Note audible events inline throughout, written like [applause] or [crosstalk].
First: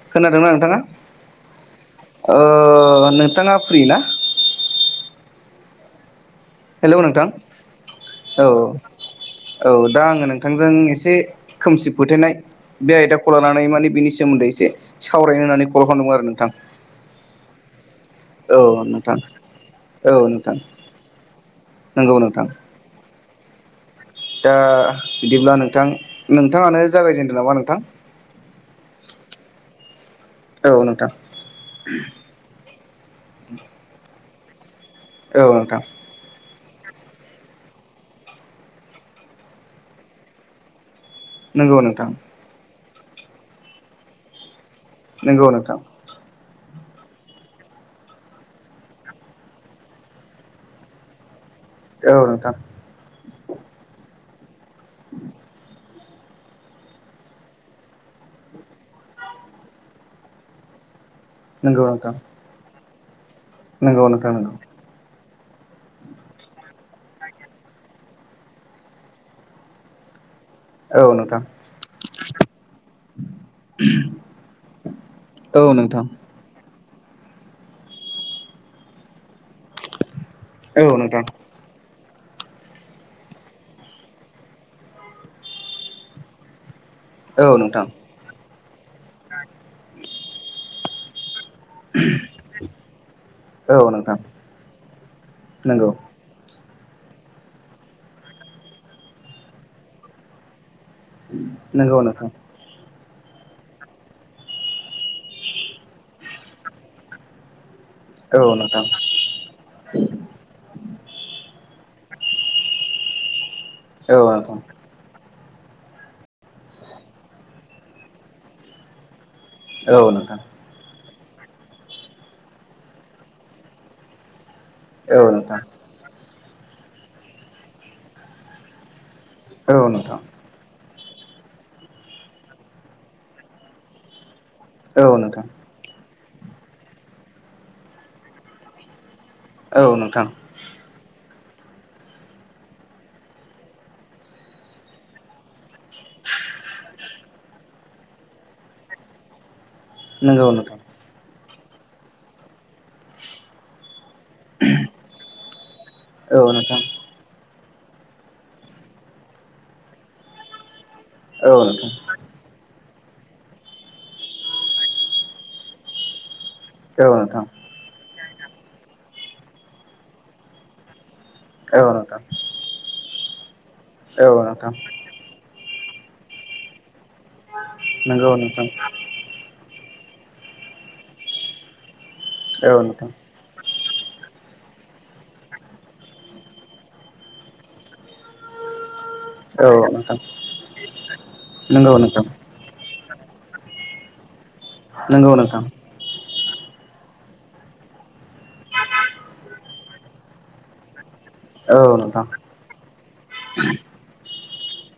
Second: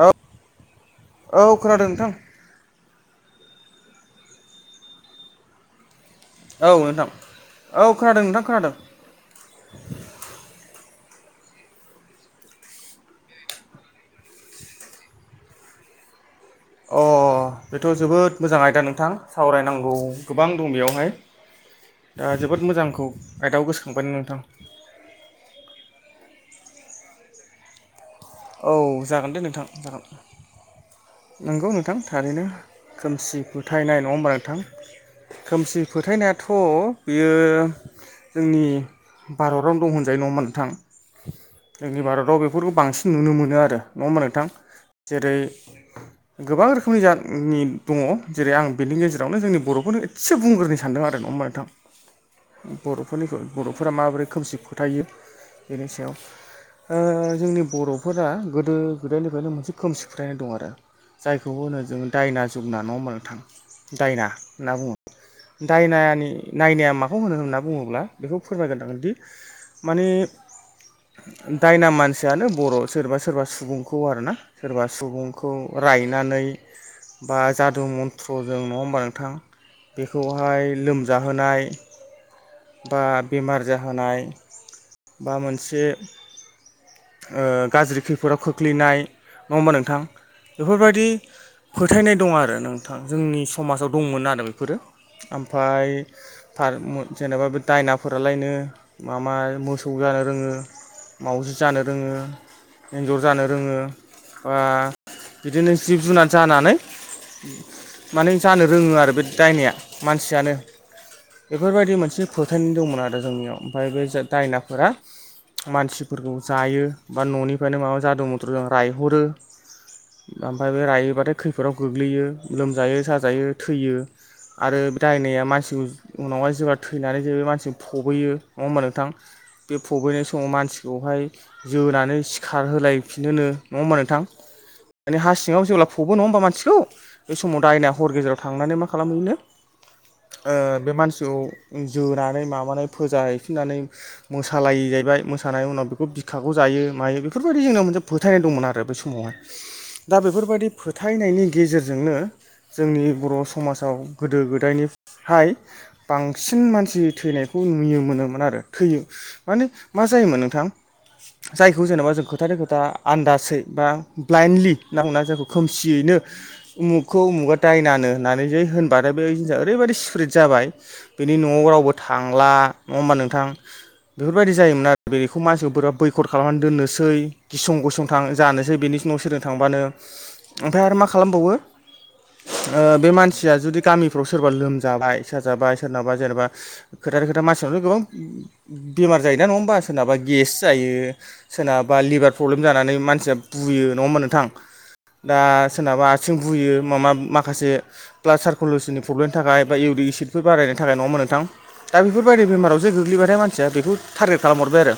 औ खोनादोंना नोंथांङा? औ खोनादों नोंथां नोंथांङा फ्रि ना? हेलौ नोंथां औ खोनादों नोंथां औ खोनादों औ औ दा आंङो नोंथांजों एसे मोनसे खोमसि फोथायनाय बे आयदाखौ लानानै माने बिनि सोमोन्दै एसे सावरायनो होननानै खल खालामदों दंङ आरो नोंथां अ अ अ थ' जोबोद मोजां आयदा नोंथां सावरायनांगौ औ गोबां नोंथां दं बेयावहाय नंगौ दा नोंथां जोबोद मोजांखौ आयदाव गोसो दा बिदिब्ला नोंथां नोंथांङानो जागायजेनदों नामा नोंथां औ जागोन दे नोंथां जागोन औ नोंथां नंगौ नोंथां थारैनो खोमसि फोथायनाय नङा होमबा नोंथां! औ खोमसि नोंथां फोथायनायाथ' थ' बियो जोंनि भारतावनो दं होनजायो नङा नोंथां! नंगौ जोंनि नोंथां भारताव बेफोरखौ बांसिन नुनो मोनो आरो नङा होमबा नोंथां! जेरै नंगौ नोंथां! गोबां रोखोमनि जानि दङ जेरै आं बेनि गेजेरावनो जोंनि बर'फोरनो एसे बुंग्रोनो सानदों आरो नङा नोंथां! औ नोंथां बर'फोरनिखौ बर'फोरा माबोरै खोमसि फोथायो बेनि सायाव ओ जोंनि बर' फोरा गोदो गोदायनिफ्रायनो मोनसे खोमसि फोथायनाय दं आरो जायखौ होनो नंगौ जोङो नोंथां दायना जोगना नआ मोन थां नंगौ दायना नोंथां नंगौ होनना बुङो! दायनानि नायनाया माखौ होनो होनना बुङोब्ला बेखौ फोरमायग्रांगोनदि माने औ नोंथां दायना मानसियानो बर' मा सोरबा सुबुंखौ आरोना सोरबा सुबुंखौ औ नोंथां रायनानै बा जादु मन्त्रजों नङा होमबा नोंथां! बेखौहाय औ नोंथां लोमजाहोनाय बा बेमार जाहोनाय बा मोनसे ओ औ नोंथां गाज्रि खैफोदाव खोख्लैनाय नङा होमबा नोंथां। बेफोरबायदि फोथायनाय दं आरो नोंथां जोंनि औ समाजाव नोंथां दंमोन आरो। बेफोरो ओमफफ्राय नंगौ थार मो जेनेबा बे दायनाफोरालायनो मामा मोसौ जानो रोङो। उम' रोङो‌। एन्जर जानो रोङो बा बिदिनो जिब जुनार जानानै। माने औ जानो नोंथां रोङो आरो बे दायनाया मानसियानो बेफोरबायदि मोन मोनसे फोथायनाय दंमोन आरो जोंनियाव ओमफ्राय बे औ नोंथां दायनाफोरा मानसिफोरखौ जायो बा न'निफ्रायनो माबा जादों मथ्र' ज रायहरो औ नोंथां ओमफ्राय बे रायोबा थाय खैफोदाव गोग्लैयो लोमजायो साजायो थैयो। आरो बे औ दायनाया नोंथां मानसि उनावा जेब्ला थैनानै जो मानसि फबैयो नङा होमबा नोंथां। औ बे नोंथां फब्लेनाय समाव मानसिखौ हाय जोनानै सिखार होलायफिनहोनो नङा होमबा नोंथां। माने औ हा नोंथां सिङाव जेब्ला फब फबबो नङा होनोमबा मानसिखौ। बे समाव दायना हर गेजेराव थांनानै मा खालामहैनो औ नोंथां ओ बे मानसिखौ जोनानै माबानानै फोजा हैैफिननानै मोसालायो जाहैबाय मोसानाय उनाव बेखौ खाखौ जायो मायो बेफोरबायदि जोंनाव मोनसे फोथायनाय दंमोन आरो बे समावहाय। दा नंगौ बेफोरबायाददि नोंथां फोथायनायनि गेजेरजोंनो जोंनि बर' समाजाव गोदो गोदायनिफ्राय औ बांसिन नोंथां मानसि थैनाय खौ नुयो मोनोमोन आरो थैयो माने मा जायोमोन नोंथां? औ जायखौ नोंथां जेनेबा जों खोथानि खोथा आन्दासै बा ब्लाइन्दडलि नांना जायखौ खोमसियैनो औ उमुखखौ नोंथां उमुगा दायनानो होननानै जै होनबाथाय बे जिनिसा ओरैबायाददि स्प्रेद जाबाय। बेनि न'आव औ रावबो नोंथां थांला नङा होमबा नोंथां। औ बेफोरबायदि नोंथां जायोमोन आरो बेखौ मान बोरा बैखद खालामनानै दोननोसै गिसं गसं थां नंगौ नोंथां जानोसै बिनिनाव सोरजों थांबानो। ओमफ्राय आरो मा खालामबावो औ ओ बे नोंथां मानसिया जुदि गामिफ्राव सो सोरबा लोमजाबाय साजाबाय सोरनाबा जेनेबा खोथा खोथा मानसिनथ' गोबां बेमार जायोना नङा होमबा औ सोरनाबा नोंथां गेस जायो सोरनाबा नंगौ नोंथां लिभार प्रब्लेम जानानै मानसिया बुयो नङाहोबा नोंथां। नंगौ दा नोंथां सोरनाबा बुयो मा मा माखासे ब्लाड सारकुलेसननि प्र्लमनि थाखाय बा इउरिक एसिदफोर बारायनो थाखाय नङा होमबा नोंथां! थां औ दा नोंथां बेफोरबायदि बेमारावसो गोग्लैबायथाय मानसिया बेखौ टारगेट खालाम हरबाय आरो।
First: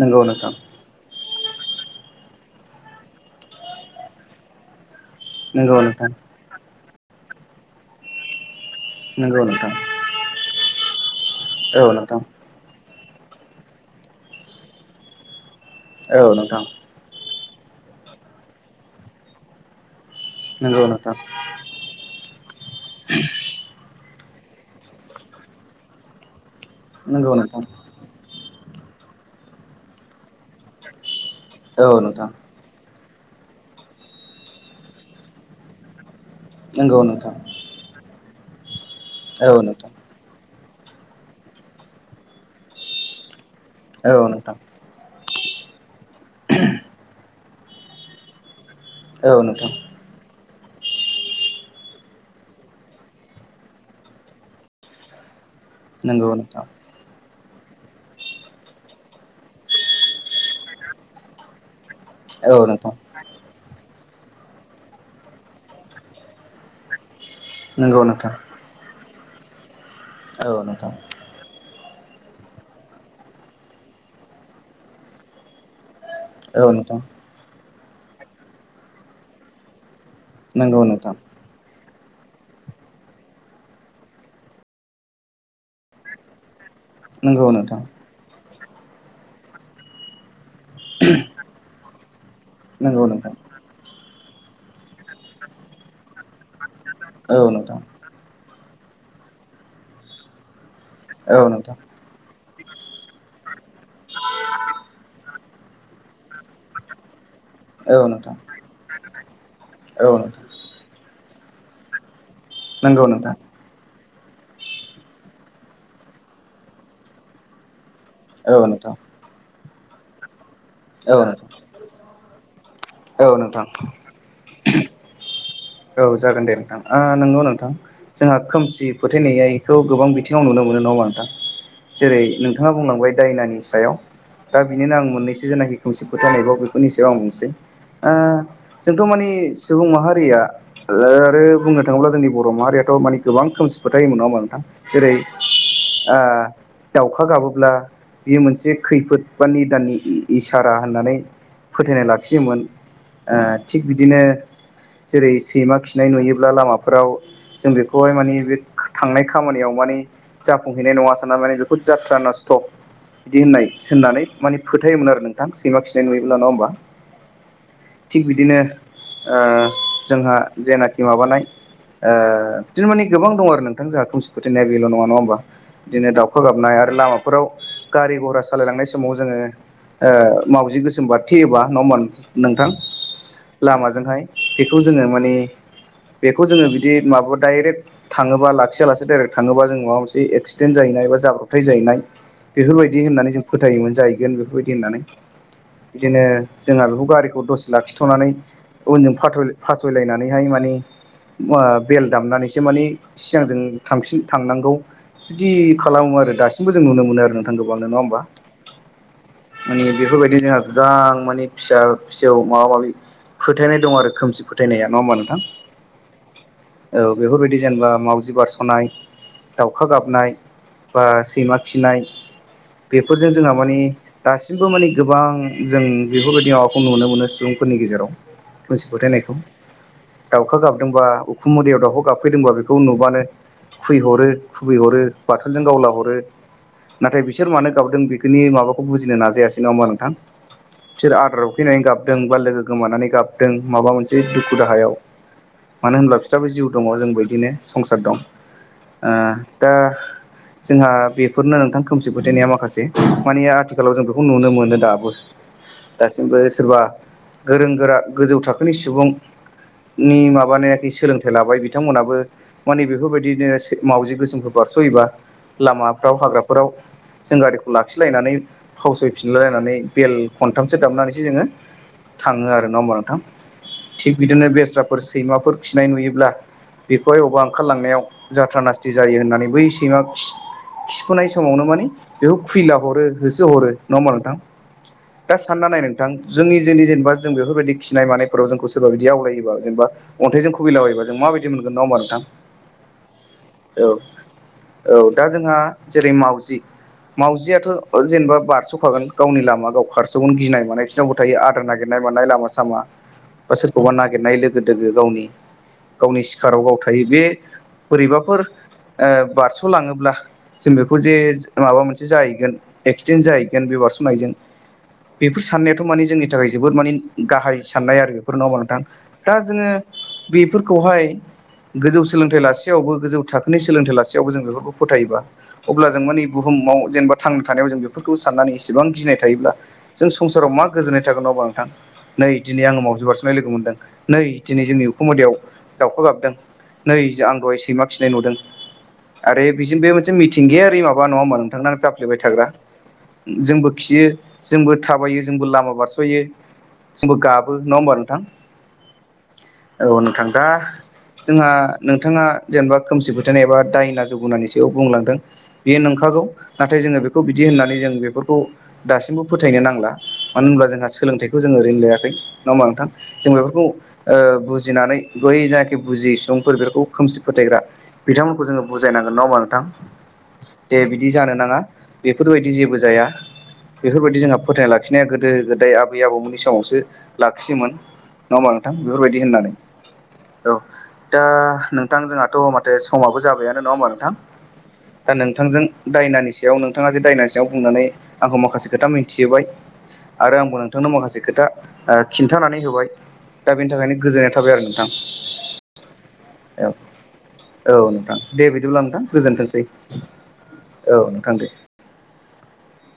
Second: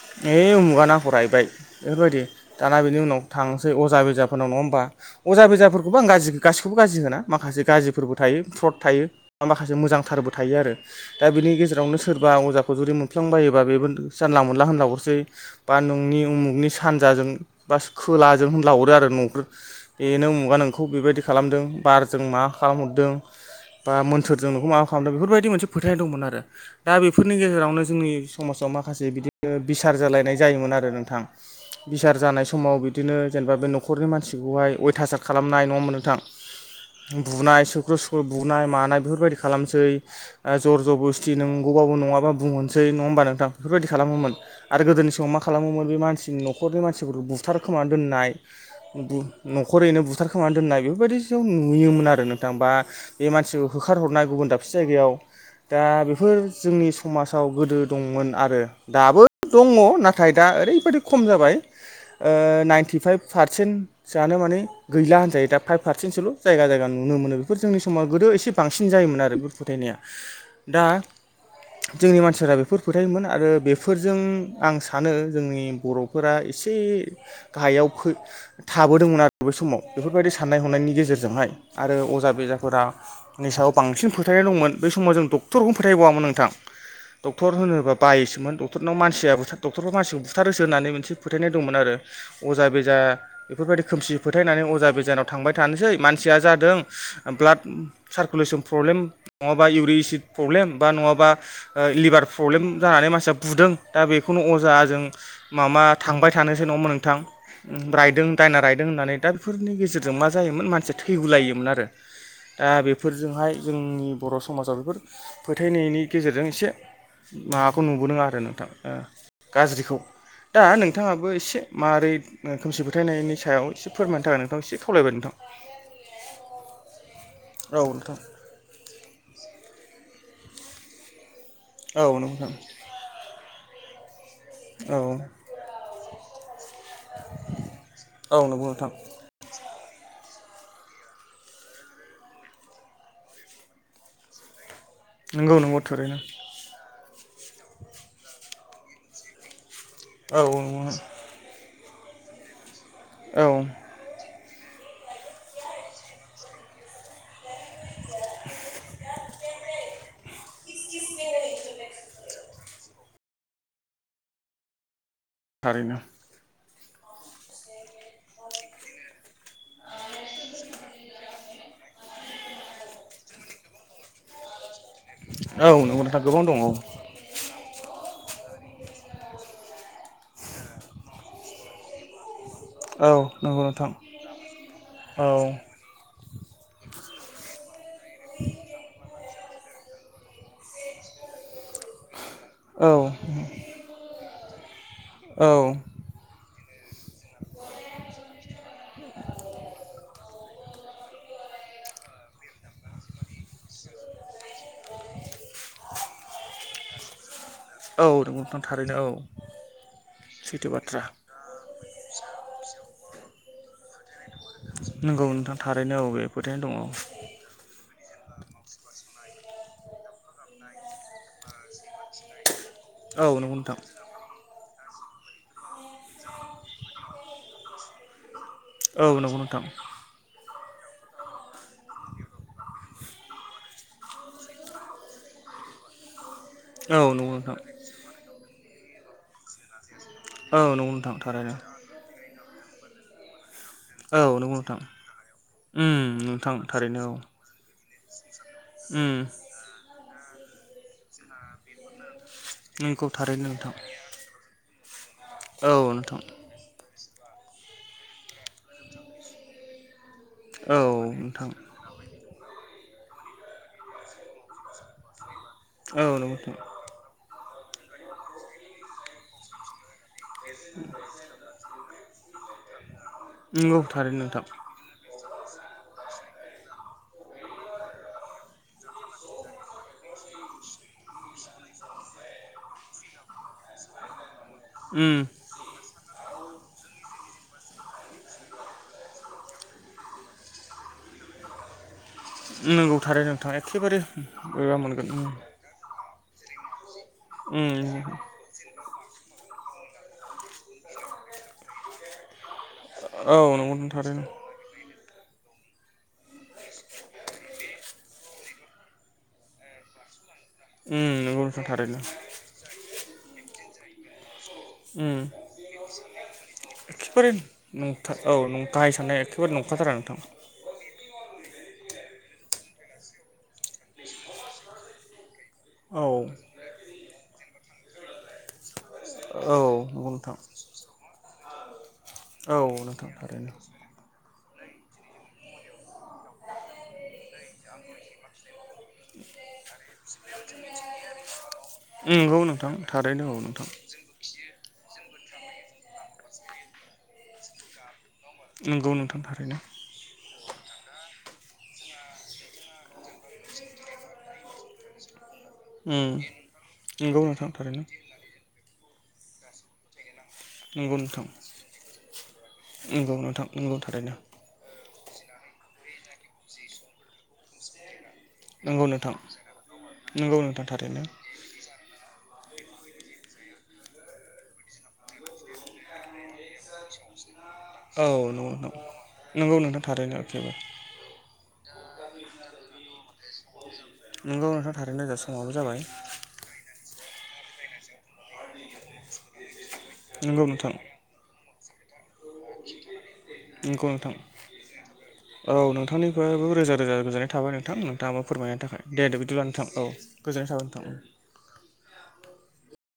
नंगौ नोंथां ओइ उमुगाना रायबाय। बेफोरबायदि दाना बिनि उनाव थांसै अजा बेजाफोरनाव नङा होमबा। अजा नंगौ बेजाफोरखौबो आं नोंथां गाज्रि गासिखौबो गाज्रि होना माखासे गाज्रिफोरबो थायो। फ्रट थायो। नंगौ बा नोंथां माखासे मोजांथारबो थायो आरो दा बिनि औ गेजेरावनो नोंथां सोरबा अजाखौ जुदि मोन फ्लांबायोबा बेबो जानला मोनला होनला हरसै बा नोंनि औ नोंथां उमुगनि सानजाजों बास खोलाजों होन लाहरो आरो न'फोर बेनो उमुगा नोंखौ नंगौ नोंथां बेबायदि खालामदों बारजों मा खालामहरदों बा मोन सोरजों नोंखौ माबा खालामदों बेफोरबायदि मोनसे फोथाय दंमोन आरो दा नंगौ बेफोरनि नोंथां गेजेरावनो जोंनि समाजाव मा माखासे बिदिनो बिसार जालायनाय जायोमोन आरो नोंथां औ बिसार नोंथां जानाय समाव बि बिदिनो जेनेबा बे न'खरनि मानसिखौहाय अयथासार खालामनाय नङामोन नोंथां। नंगौ नोंथां बुनाय सुख्र' सुख्र' बुनाय मानाय बेफोरबायदि औ खालामसै नोंथां ओ जर ज'बस्थि नंगौबाबो नङाबा बुंहनोसै नङा होमबा नोंथां बेफोरबायदि औ खालामोमोन। नोंथां दा गोदोनि समाव मा खालामोमोन बे मानसिनि न'खरनि मानसिफोरखौ बुथारखोमा दोननाय औ नोंथां बु-न'खरैनो बुथार खोमानानै दोननाय बेफोरबायदि जिव नुयोमोन आरो नोंथां बा बे मानसिखौ होखारहरनाय गुबुन दाबसे जायगायाव। दा नंगौ बेफोर नोंथां जोंनि समाजाव गोदो दंमोन आरो दाबो दङ नाथाय दा ओरैबायदि खम जाबाय ओ औ नोंथां नाइन्टिफाइभ पार सेन्ट जानो माने गैला होनजायो दा फाइभ पारसेन्सोल' जायगा जायगा नुनो मोनो। फोर जोंनि नंगौ समाव गोदो नोंथां एसे बांसिन जायोमोन आरो बेफोर फोथायनाया। औ दा नोंथां। जोंनि मानसिफोरा बेफोर फोथायोमोन आरो बेफोरजों आं सानो जोंनि बर' फोरा औ एसे नोंथां गाहायाव फो-थाबोदोंमोन आरो बै समाव बेफोरबायदि साननाय नंगौ हनायनि नोंथां गेजेरजोंहाय आरो अज जा बेजाफोरा नि सायाव बांसिन फोथायनाय दंमोन बेै समाव जों डक्टरखौनो फोथायबावामोन नोंथां। नंगौ डक्टर नोंथां होनोबा बायोसोमोन ड क्टरनाव मानसिया बुथार डक्टरफ्रा मानसिखौ बुथारोसो होननानै मोनसे फोथायनाय दंमोन आरो अजा बेजा नंगौ नोंथां बेफोरबायदि खोमसि फोथायनानै अजा बेजानाव थांबाय थानोसै मानसिया जादों औ ब्लाड नोंथां सारकुलेसन प्रब्लेम नङाबा इउरिसिद प्रब्लेम बा नङाबा औ नोंथां ओ लिभार प्रब्लेम जानानै मानसिया बुदों दा बेखौनो अजा जों मा मा थांबाय थानोसो नङा होमबा नोंथां औ रायदों नोंथां दायना रायदों होननानै। दा बेफोरनि गेजेरजों औ मा नोंथां जायोमोन मानसिया थैगुलायोमोन आरो दा नंगौ नोंथां बेफोरजोंहाय जोंनि बर' समाजाव बेफोर फोथायनायनि गेजेरजों एसे माबाखौ नुबोदों आरो नोंथां ओ गाज्रिखौ दा औ नोंथाङाबो नोंथां एसे मारै ओ खोमसि फो फोथायनायनि औ नोंथां सायाव एसे फोरमायनो थाखाय नोंथांखौ एसे खावलायबाय नोंथां। औ जागोन दे नोंथां ओ नोंगौ नोंथां जोंहा खोमसि फोथायनाय आइखौ गोबां बिथिं ङाव नुनो मोनो नङा होनबा नोंथां औ जेरै नोंथां नोंथाङा बुंलांबाय दायनानि सायाव दा बिनिनो औ आं मोननैसो जेनाखि खोमसि फोथायनायखौ बेफोरनि सायाव आं बुंसै ओ औ नंगौ नोंथां जोंथ मानि सुबुं माहारिया ओ आरो बुंनो थाङोब्ला जोंनि बर माहारियाथ मानि गोबां खोमसि फोथायोमोन नङा होमबा नोंथां। जेरै नंगौ नंगौ थारैनो ओ दाउखा गाबोब्ला बियो मोनसे खैफोद बा निदाननि औ इ-इसारा नंगौ होननानै फोथायनाय लाखियोमोन ओ औ थिग बिदिनो जेरै सै सैमा खिनाय नुयोब्ला लामाफोराव जों बेखौहाय मानि बे थांनाय खामानियाव माने जा जाफुंहैनाय नङा साना माने बेखौ जात्रा नस्थ बिदि होननाय सोननानै माने फोथायोमोन आरो नोंथां सैमा थारैनो खिनाय नुयोब्ला नङा होनबा थिग बिदिनो ओ जोंहा जेनाखि माबानाय ओ बिदिनो मानि गोबां दं आरो नोंथां जोंहा खोमसि फोथायनाया बेल' नङा नङा होमबा औ नंगौ बिदिनो नोंथां दाउखा गोबां दङ औ गाबनाय आरो लामाफोराव गारि गरहा सालायलांनाय समाव जोङो ओ मावजि गोसोम बारथेयोबा नङा होनबा नों नोंथां औ नंगौ नोंथां लामाजोंहाय बेखौ जोङो औ माने बेखौ जोङो बिदि माबा डाइरेक्ट थाङोबा लाखियालासे डाइरेक्ट थाङोबा जों माबा मोनसे एक्सिडेन्ट जाहैनाय बा जाब्रबथाय जायैनाय औ बेफोरबायदि होननानै जों फोथायोमोन जाहैगोन बेफोरबायदि होननानै औ बिदिनो जोंहा बेखौ गारिखौ दसे लाखिथनानै उनजों फाथय फासयलायनानैहाय मानि ओ बेल दामनानैसो मानि सिगांजों थांफिन थांनांगौ बिदि खालामो आरो दासिमबो जों नुनो मोनो आरो नांगौबावनो नङा होमबा औ नंगौ नोंथां थारैनो औ मानि बेफोरबायदि जोंहा सैथो बाथ्रा गोबां मानि फिसा फिसौ माबा माबि फोथायनाय दं आरो खोमसि फोथायनाया नङा होमबा नोंगौ नोंथां थारैनो अ बेे फोरथायनाय दङ बा मावजि बारसनाय दाउखा गाबनाय बा सैमा खिनाय औ बेफोरजों जोंहा नंगौ नोंथां मानि दासिमबो मानि गोबां जों बेफोरबायदि माबाखौ नुनो मोनो सुबुंफोरनि गेजेराव खोमसि औ फोथायनायखौ नंगौ नोंथां दाउखा गाबदोंबा उखुम मुदायाव दाउखौ गाबफैदोंबा बेखौ नुबानो खुैहरो खुबैहरो बाथुलजों गावला हरो औ नाथाय नंगौ बिसोर नोंथां मानो गाबदों बेखोनि माबाखौ बुजिनो नाजायासै नङा होमबा नोंथां औ नंगौ बिसोर नोंथां आदार थारैनो उखैनानै गाबदों बा लोगो गोमानानै गाबदों माबा मोनसे औ दुख नंगौ नोंथां दाहायाव मानो उम होनब्ला बिस्राबो नोंथां जिउ दङ थारैनो औ जोंबो बिदिनो संसार दं उम दा जोंहा बेफोरनो नोंथां खोमसि फोथायनाया माखासे नोंगौ मानि थारैनो नोंथां आथिखालाव जों बेखौ नुनो मोनो दाबो औ नोंथां दासिमबो सोरबा गोरों गोरा गोजौ थाखोनि सुबुं नि औ माबानायाखि सोलोंथाइ नोंथां लाबाय बिथांमोनाबो माने बेफोरबायदिनो मावजि गोसोमफोर बारस'योबा औ लामाफ्राव नंगौ नोंथां हाग्राफोराव जों गारिखौ लाखिलायनानै फावसैफिनलाय लायनानै बेल खनथामसो दामनानैसो जोङो थाङो आरो ना होनबा नोंथां नंगौ थिग थारैनो नोंथां बिदिनो बेस्राफोर सैमाफोर खिनाय नुयोब्ला बेखौहाय अबेबा ओंखारलांनायाव जाथ्रा नासथि जायो होननानै बै सैमा खिफुनाय समावनो माने बेखौ खुइला हरो होसो हरो नङा होमबा नोंथां उम दा सानना नाय नोंथां जोंनि जोंनि जेनेबा जों बेफोरबायदि खिनाय मानायफोराव जोंखौ स सोरबा बिदि आवलायोबा जेनेबा अन्थाइजों खुबैलाबायोबा जों माबादि मोनगोन नङा होनबा नोंथां नंगौ थारैनो नोंथां एखेबारे बोरैबा मोनगोन औ-औ उम दा जोंहा जेरै मावजि मावजियाथ' उम जेनेबा बारस'खागोन गावनि लामा गाव खारसनो गिनाय मानाय बिसनावबो थायो आदार नागिरनाय मानाय लामा सामा औ बा नंगौ नोंथां सोरखौबा थारैनो नागिरनाय लोगो दोगो गावनि गावनि सिखाराव गावथायो बे बोरैबाफोर बारस'लाङोब्ला जों बेखौ उम जे नंगौ नोंथां माबा थारैनो मोनसे जाहैगोन एक्सिडेन्ट जाहैगोन बे बारस'नायजों उम बेफोर साननायाथ' माने जोंनि थाखाय जोबोद माने एखेबारे गाहाय साननाय आरो नंथार औ नङा होनबा नोंथां गाहाय साननाया दा एखेबारे जोङो नंखाथारा नोंथां बेफोरखौहाय गोजौ सोलोंथाइ लासेयावबो गोजौ थाखोनि सोलोंथाइ लासेयावबो जों बेफोरखौ फोथायोबा अब्ला जों मानि औ बुहुमाव जेनेबा थांनो थानायाव जों बेफोरखौ साननानै इसेबां गिनाय औ थायोब्ला नंगौ जों नोंथां संसाराव मा गोजोननाय थागोन नङा होनबा नोंथां नै औ दिनै आङो मावजि नोंथां बारस'नाय लोगो थारैनो मोनदों नै दिनै जोंनि उखुम मुदयाव दाउखा गाबदों नै आं दहाय सैमा खिनाय नुदों आरो बिजोंनि बे मोनसे मिथिंगायारि माबा नङा होनबा नोंथां नांजाब बाय नंगौ थाग्रा नोंथां थारैनो औ नोंथां जोंबो खियो जोंबो थाबायो जोंबो लामा बारस'यो जोंबो गाबो नङा होमबा नोंथां नंगौ नोंथां थारैनो औ नोंथां दा जोंहा नोंथाङा जेनेबा खोमसि फोथायनाय एबा दायना जुगुनानि सायाव बुंलांदों बेयो उम नंखागौ नाथाय जोङो बेखौ नंगौ बिदि नोंथां होननानै थारैनो जों बेफोरखौ दासिमबो फोथायनो नांला मानो होनब्ला जोंहा नंगौ नोंथां सोलोंथाइखौ जोङो ओरैनो लायाखै नङा होनबा नोंथां नंगौ जों नोंथां बेफोरखौ नंगौ थारैनो बुजिनानै बै जायाखि बुजि सुबुंफोर बेफोरखौ खोमसि फोथायग्रा बिथांमोनखौ जोङो नंगौ नोंथां बुजायनांगोन नङा होनबा नंगौ नोंथां? नोंथां दे थारैनो बिदि जानो नाङा बे बेफोरबायदि जेबो जाया। बेफोरबायदि जोंहा फोथायना लाखिनाया गोदो गोदाय आबै आबौमोननि समावसो लाखियोमोन। औ नङा नंगौ होमबा नोंथां? बेफोरबायदि होननानै नंगौ नोंथां थारैनो एखेबो औ दा नों नोंथां जोंहाथ 'माथो समाबो जाबाय आ नङा होनबा नोंथां नंगौ नोंथां थारैनो दा जोंहा समाबो नोंथांजों जाबाय दायनानि सायाव नोंथाङा जे दायनानि सायाव बुंनानै आंखौ माखासे खोथा मिथिहोबाय आरो नंगौ आंबो नोंथां नोंथांनो माखासे खोथा खिन्थानानै होबाय दा बेनि नंगौ थाखायनो नोंथां गोजोननाय थाबाय आरो नोंथां। औ नोंथांनिफ्रायबो औ रोजा रोजा गोजोननाय थाबाय नोंथां औ नोंथाङाबो दे फोरमायनायनि थाखाय बिदिब्ला नोंथां दे दे बिदिब्ला गोजोनथोंसै नोंथां औ। गोजोन्नाय थाबाय औ दे नोंथां। [inaudible] [unintelligible]